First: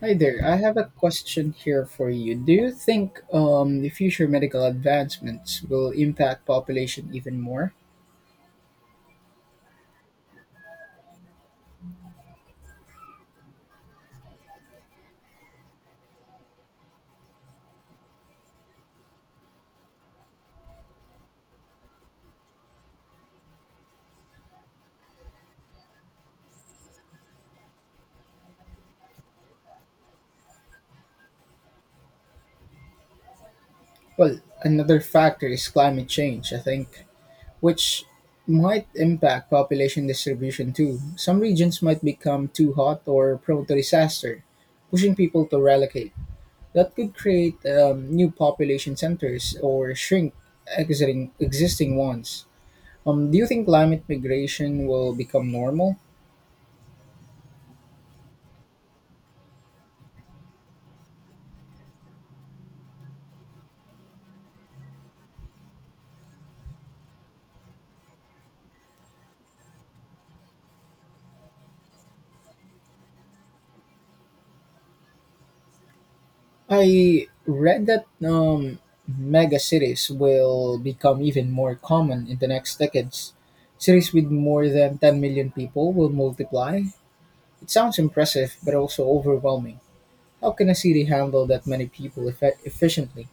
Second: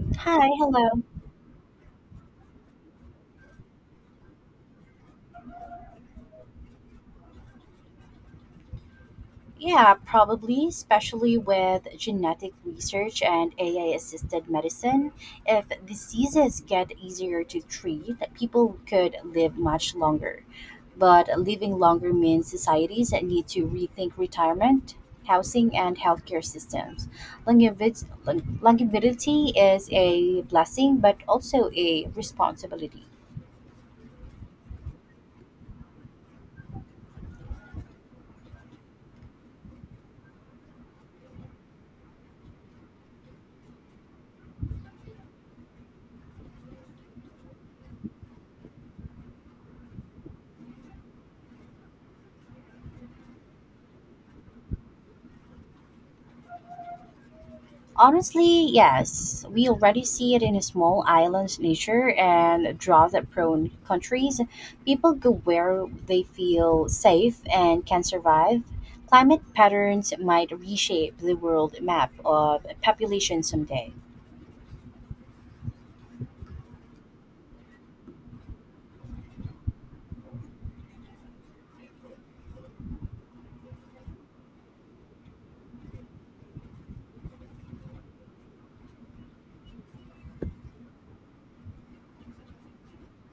Hi there. Hi, I have a hello. question here for you. Do you think the future medical advancements will impact population even more? Yeah, probably, especially with genetic research and AI assisted medicine. If diseases get easier to treat, people could live much longer. But living longer means societies that need to rethink retirement, housing, and healthcare systems. Longevity, longevity is a blessing, but also a responsibility. Well, another factor is climate change, I think, which might impact population distribution too. Some regions might become too hot or prone to disaster, pushing people to relocate. That could create new population centers or shrink exiting existing ones. Do you think climate migration will become normal? Honestly, yes. We already see it in small islands, nature and drought-prone countries. People go where they feel safe and can survive. Climate patterns might reshape the world map of population someday. I read that megacities will become even more common in the next decades. Cities with more than 10 million people will multiply. It sounds impressive, but also overwhelming. How can a city handle that many people efficiently?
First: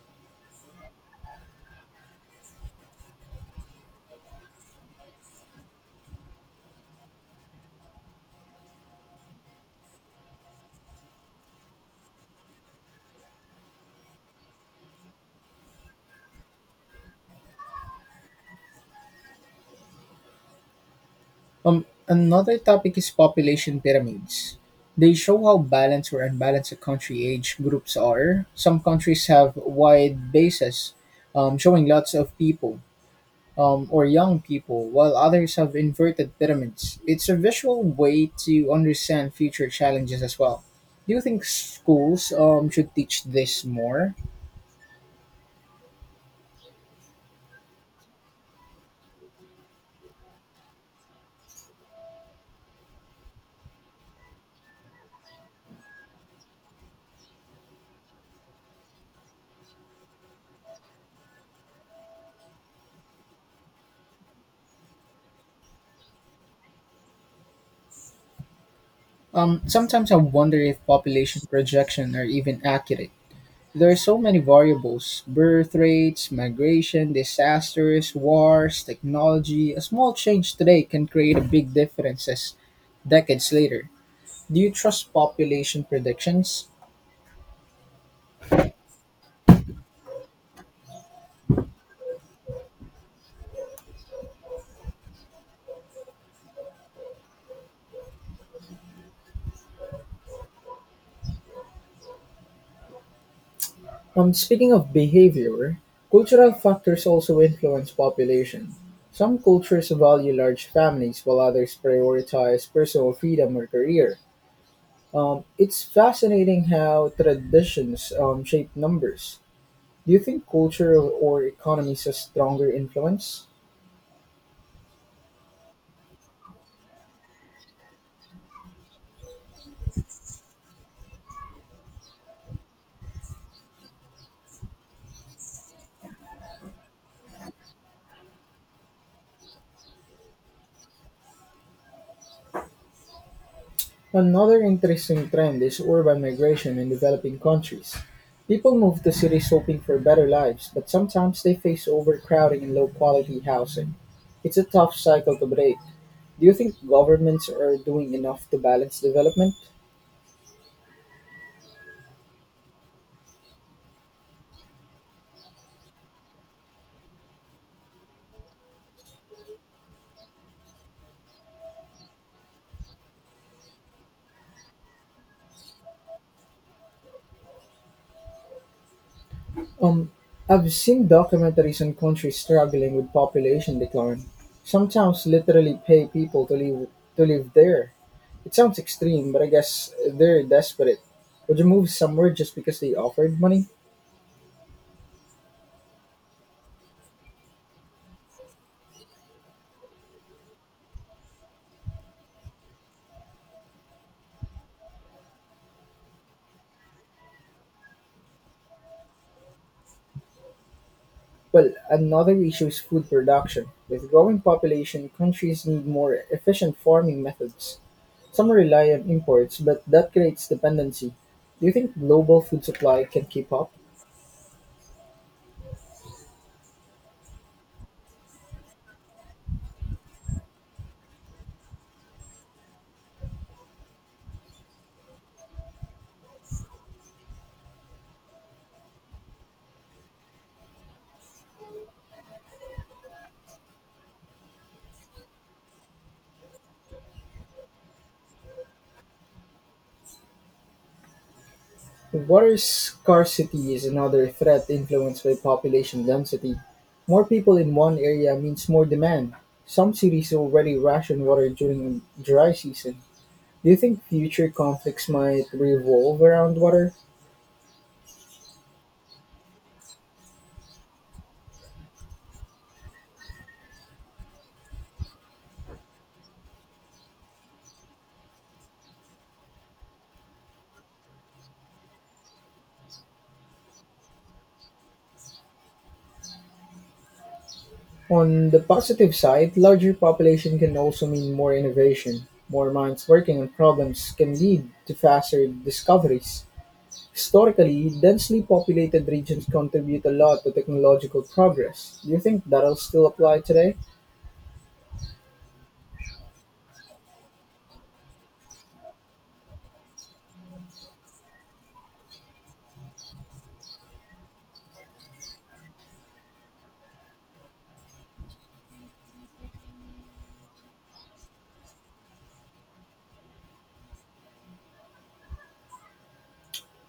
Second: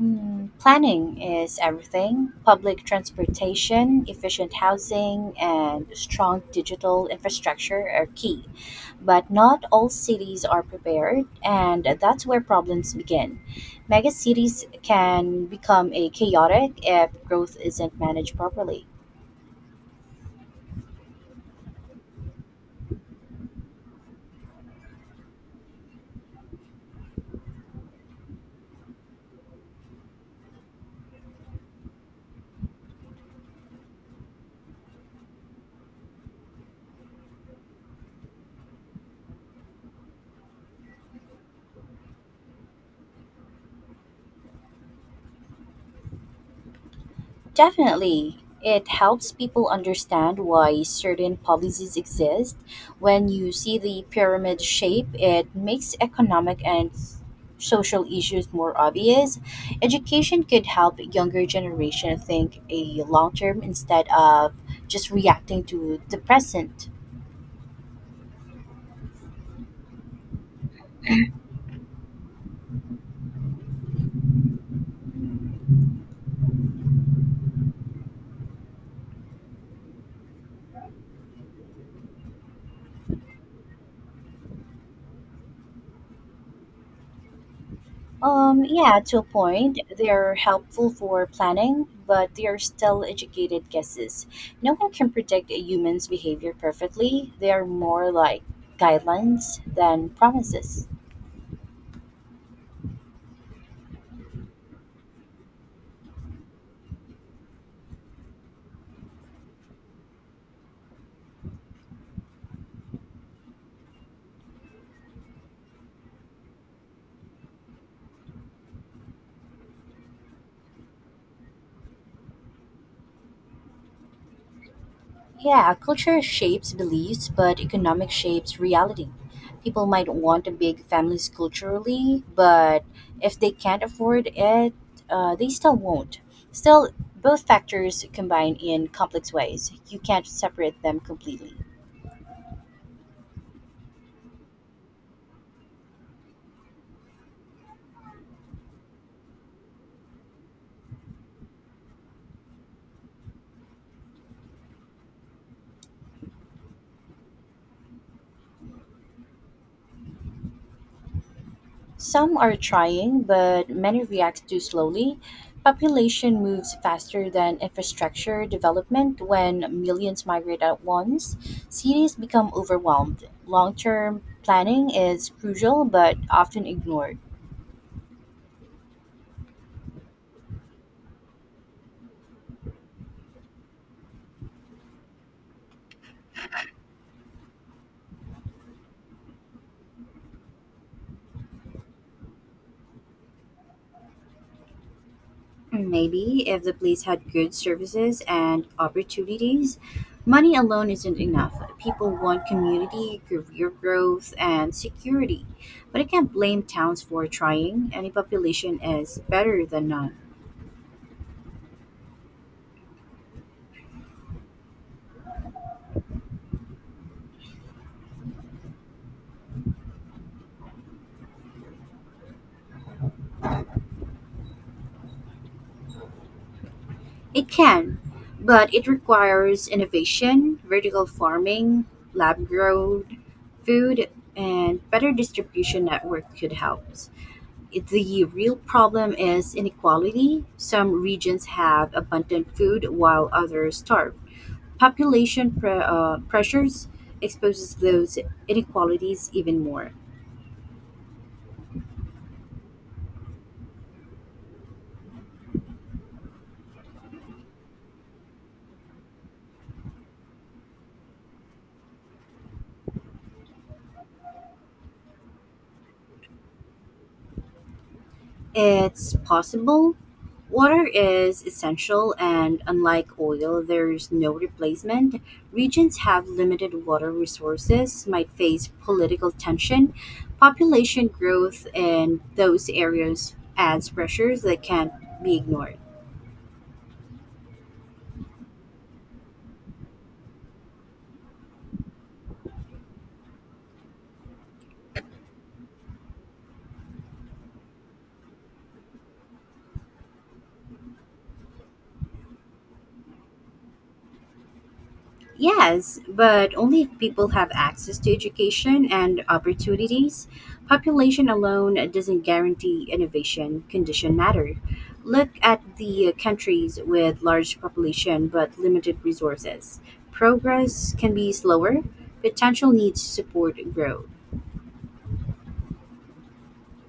Mm, planning is everything: public transportation, efficient housing, and strong digital infrastructure are key. But not all cities are prepared, and that's where problems begin. Megacities can become a chaotic if growth isn't managed properly. Another topic is population pyramids. They show how balanced or unbalanced a country age groups are. Some countries have wide bases, showing lots of people or young people, while others have inverted pyramids. It's a visual way to understand future challenges as well. Do you think schools should teach this more? Definitely. It helps people understand why certain policies exist. When you see the pyramid shape, it makes economic and social issues more obvious. Education could help younger generation think a long term instead of just reacting to the present. Sometimes I wonder if population projections are even accurate. There are so many variables birth rates, migration, disasters, wars, technology. A small change today can create a big differences decades later. Do you trust population predictions? Yeah, to a point, they're helpful for planning, but they are still educated guesses. No one can predict a human's behavior perfectly. They are more like guidelines than promises. Speaking of behavior, cultural factors also influence population. Some cultures value large families while others prioritize personal freedom or career. It's fascinating how traditions shape numbers. Do you think culture or economies has stronger influence? Yeah, culture shapes beliefs, but economics shapes reality. People might want a big families culturally, but if they can't afford it, they still won't. Still, both factors combine in complex ways. You can't separate them completely. Another interesting trend is urban migration in developing countries. People move to cities hoping for better lives, but sometimes they face overcrowding and low quality housing. It's a tough cycle to break. Do you think governments are doing enough to balance development? Some are trying, but many react too slowly. Population moves faster than infrastructure development when millions migrate at once. Cities become overwhelmed. Long term planning is crucial but often ignored. Um, I've seen documentaries on countries struggling with population decline. Sometimes literally pay people to live there. It sounds extreme, but I guess they're desperate. Would you move somewhere just because they offered money? Maybe if the place had good services and opportunities, money alone isn't enough. People want community, career growth, and security. But I can't blame towns for trying. Any population is better than none. Well, another issue is food production. With growing population, countries need more efficient farming methods. Some rely on imports, but that creates dependency. Do you think global food supply can keep up? It can, but it requires innovation, vertical farming, lab grown food, and better distribution network could help. The real problem is inequality. Some regions have abundant food while others starve. Pressures exposes those inequalities even more. Water scarcity is another threat influenced by population density. More people in one area means more demand. Some cities already ration water during dry season. Do you think future conflicts might revolve around water? It's possible. Water is essential, and unlike oil, there's no replacement. Regions have limited water resources, might face political tension. Population growth in those areas adds pressures that can't be ignored. On the positive side, larger population can also mean more innovation. More minds working on problems can lead to faster discoveries. Historically, densely populated regions contribute a lot to technological progress. Do you think that'll still apply today? Yes, but only if people have access to education and opportunities. Population alone doesn't guarantee innovation. Condition matter. Look at the countries with large population but limited resources. Progress can be slower. Potential needs to support growth.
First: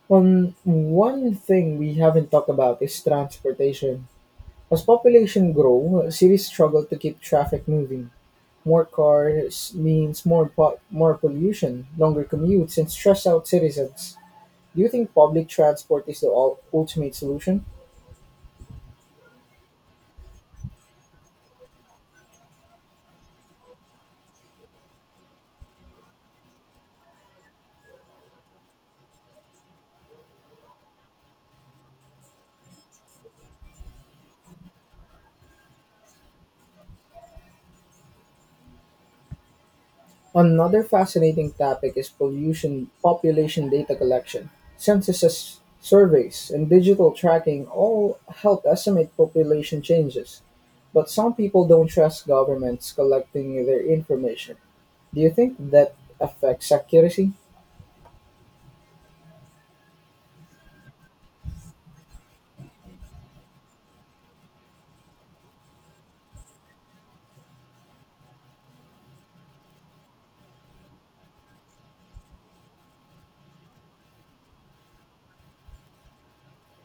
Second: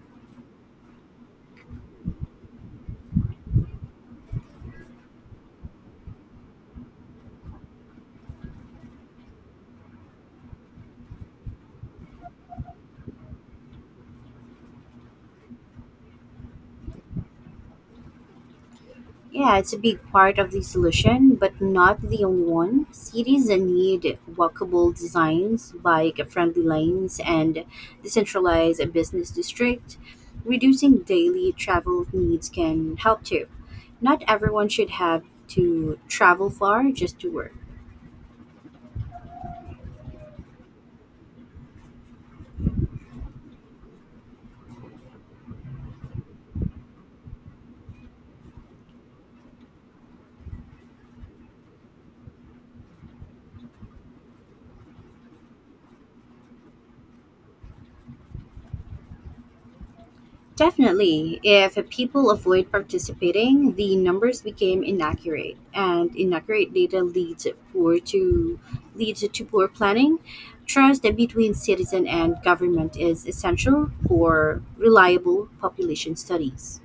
One thing we haven't talked about is transportation. As population grow, cities struggle to keep traffic moving. More cars means more pollution, longer commutes, and stress out citizens. Do you think public transport is the ultimate solution? Yeah, it's a big part of the solution, but not the only one. Cities need walkable designs, bike-friendly lanes, and decentralized business district. Reducing daily travel needs can help too. Not everyone should have to travel far just to work. Another fascinating topic is pollution population data collection. Censuses, surveys, and digital tracking all help estimate population changes, but some people don't trust governments collecting their information. Do you think that affects accuracy? Definitely, if people avoid participating, the numbers became inaccurate, and inaccurate data leads to poor planning. Trust between citizen and government is essential for reliable population studies.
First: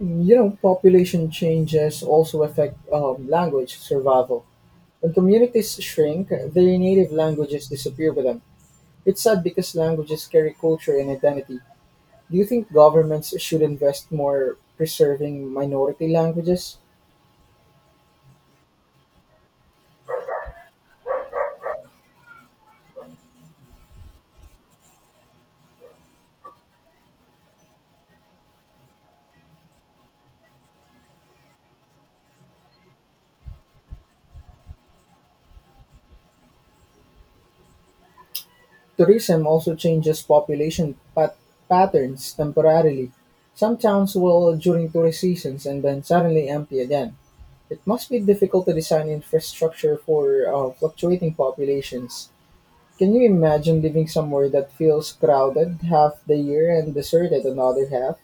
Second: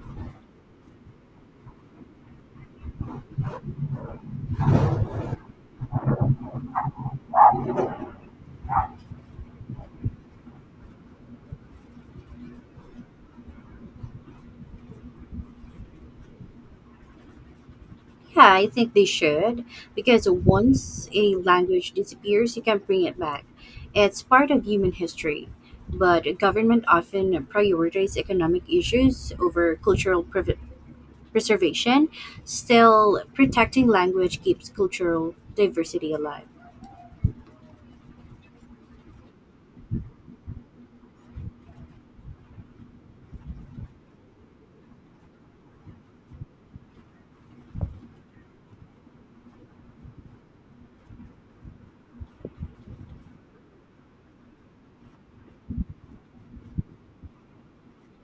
You know, population changes also affect language survival. When communities shrink, their native languages disappear with them. It's sad because languages carry culture and identity. Do you think governments should invest more preserving minority languages? Yeah, I think they should because once a language disappears, you can't bring it back. It's part of human history, but government often prioritize economic issues over preservation, still protecting language keeps cultural diversity alive. Tourism also changes population patterns temporarily. Some towns will during tourist seasons and then suddenly empty again. It must be difficult to design infrastructure for fluctuating populations. Can you imagine living somewhere that feels crowded half the year and deserted another half?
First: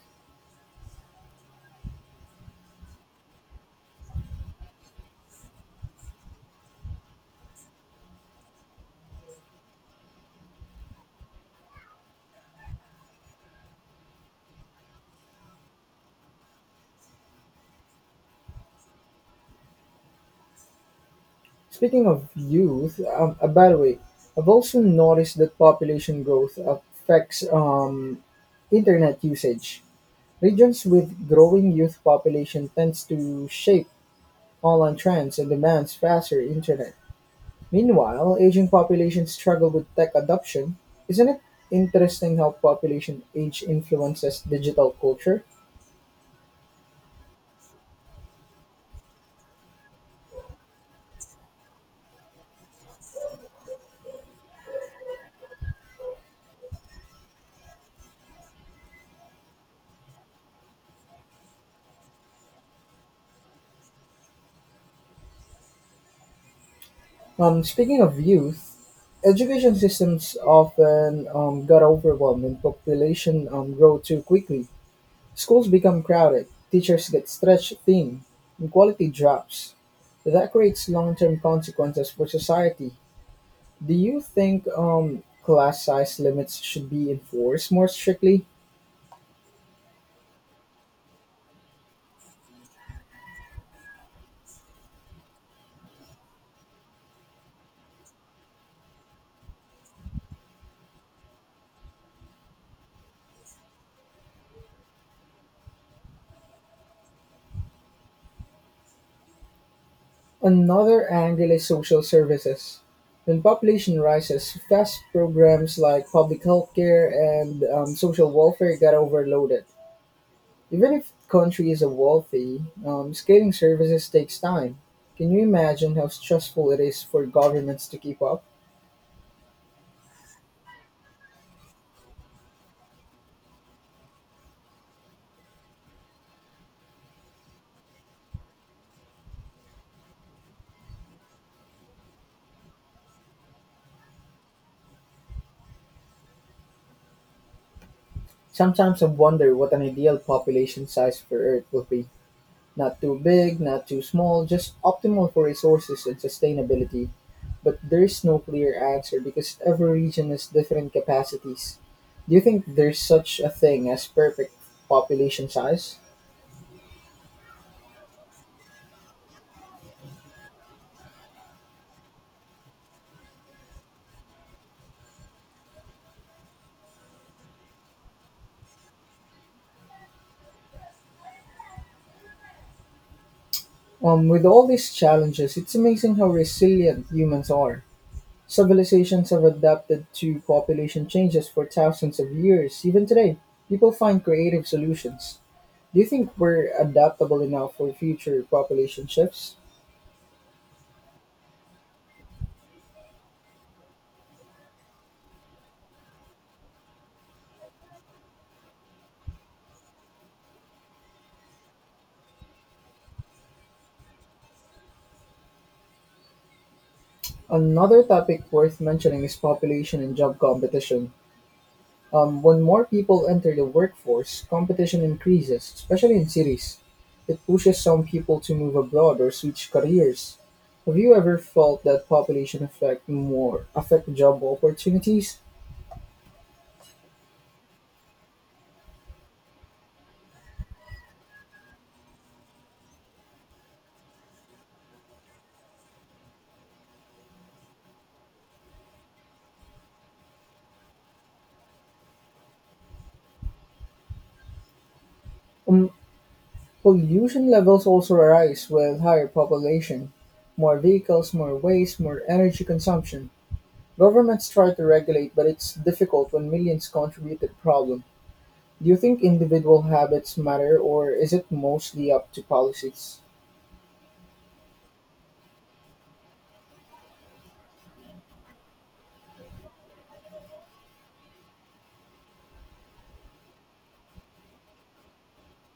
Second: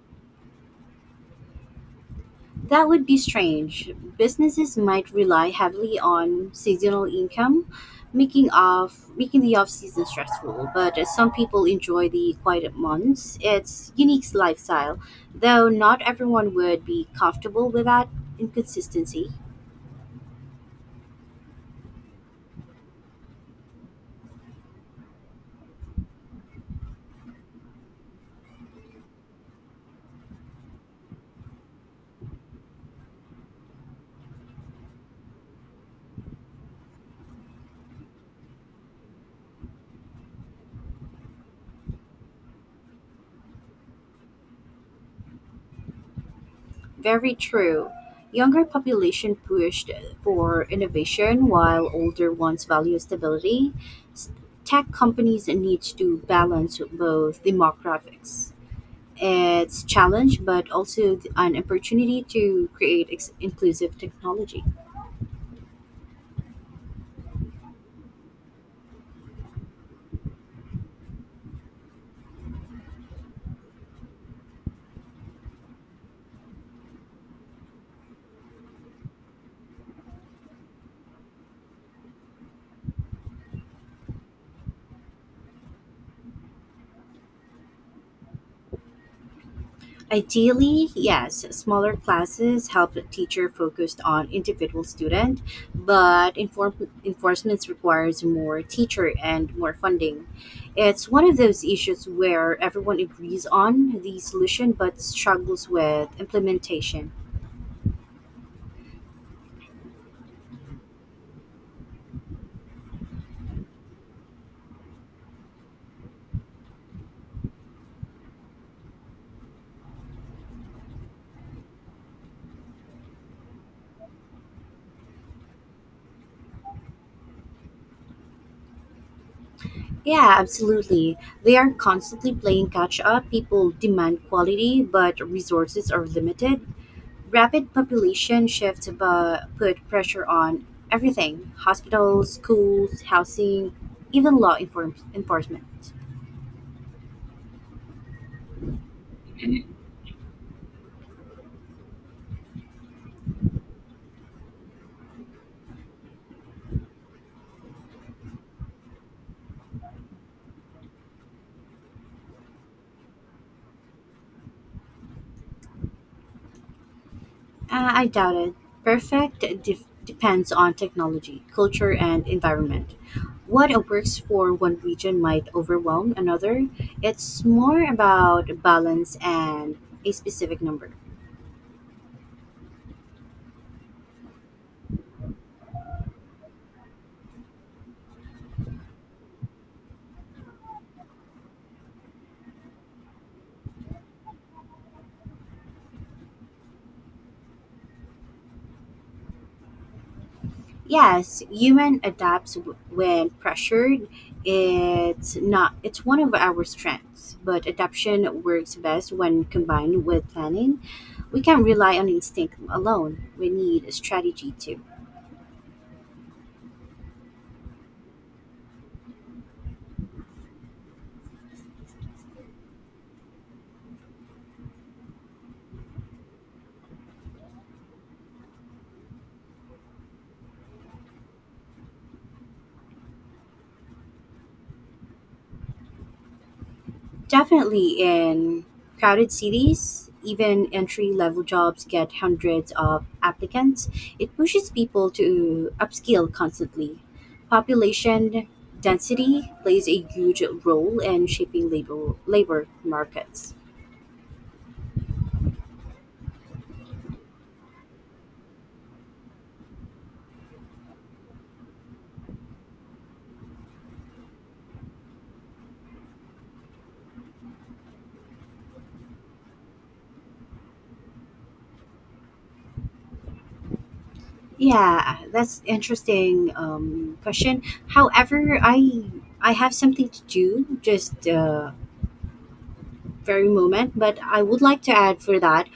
That would be strange. Businesses might rely heavily on seasonal income, making the off season stressful. But as some people enjoy the quiet months. It's unique lifestyle, though not everyone would be comfortable with that inconsistency. Speaking of youth, by the way, I've also noticed that population growth affects internet usage. Regions with growing youth population tends to shape online trends and demands faster internet. Meanwhile, aging populations struggle with tech adoption. Isn't it interesting how population age influences digital culture? Very true. Younger population pushed for innovation while older ones value stability. S- Tech companies need to balance both demographics. It's challenge, but also an opportunity to create inclusive technology. Speaking of youth, education systems often got overwhelmed when population grow too quickly. Schools become crowded, teachers get stretched thin, and quality drops. That creates long-term consequences for society. Do you think class size limits should be enforced more strictly? Ideally, yes, smaller classes help the teacher focused on individual student, but enforcement requires more teacher and more funding. It's one of those issues where everyone agrees on the solution but struggles with implementation. Another angle is social services. When population rises, fast programs like public health care and social welfare get overloaded. Even if the country is wealthy, scaling services takes time. Can you imagine how stressful it is for governments to keep up? Yeah, absolutely. They are constantly playing catch up. People demand quality, but resources are limited. Rapid population shifts put pressure on everything: hospitals, schools, housing, even enforcement. Sometimes I wonder what an ideal population size for Earth would be. Not too big, not too small, just optimal for resources and sustainability. But there is no clear answer because every region has different capacities. Do you think there's such a thing as perfect population size? I doubt it. Depends on technology, culture, and environment. What works for one region might overwhelm another. It's more about balance and a specific number. With all these challenges, it's amazing how resilient humans are. Civilizations have adapted to population changes for thousands of years. Even today, people find creative solutions. Do you think we're adaptable enough for future population shifts? Yes, when pressured. It's not it's one of our strengths, but adaptation works best when combined with planning. We can't rely on instinct alone. We need a strategy too. Another topic worth mentioning is population and job competition. When more people enter the workforce, competition increases, especially in cities. It pushes some people to move abroad or switch careers. Have you ever felt that population affect job opportunities? Definitely in crowded cities, even entry level jobs get hundreds of applicants. It pushes people to upskill constantly. Population density plays a huge role in shaping labor markets. Um, Pollution levels also rise with higher population. More vehicles, more waste, more energy consumption. Governments try to regulate, but it's difficult when millions contribute to the problem. Do you think individual habits matter, or is it mostly up to policies? Yeah, that's interesting question. However, I have something to do just very moment, but I would like to add for that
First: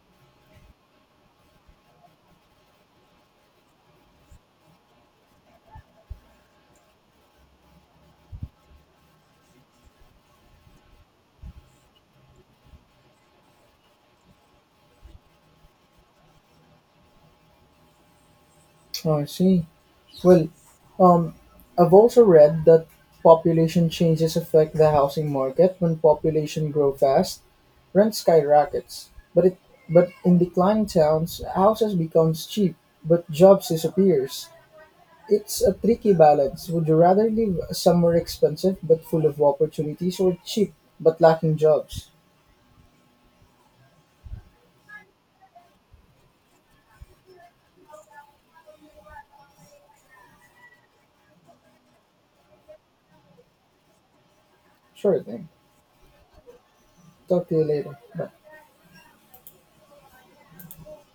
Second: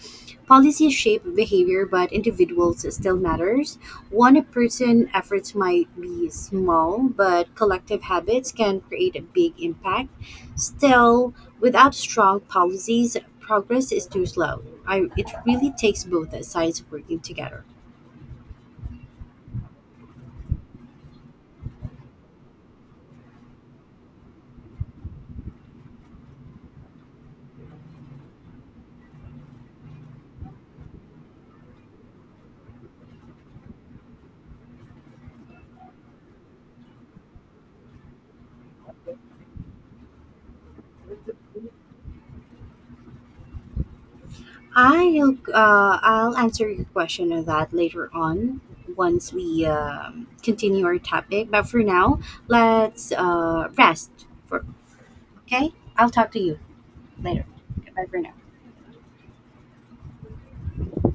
policies shape behavior, but individuals still matters. One person efforts might be small, but collective habits can create a big impact. Still, without strong policies, progress is too slow. It really takes both sides working together. Oh, I see. Well, um, I've also read that population changes affect the housing market. When population grow fast, rent skyrockets. But in declining towns, houses becomes cheap, but jobs disappears. It's a tricky balance. Would you rather live somewhere expensive but full of opportunities, or cheap but lacking jobs? I'll answer your question on that later on once we continue our topic. But for now, let's rest. For Sure thing. okay, I'll talk to you later. Talk to you later. Bye for Bye. now.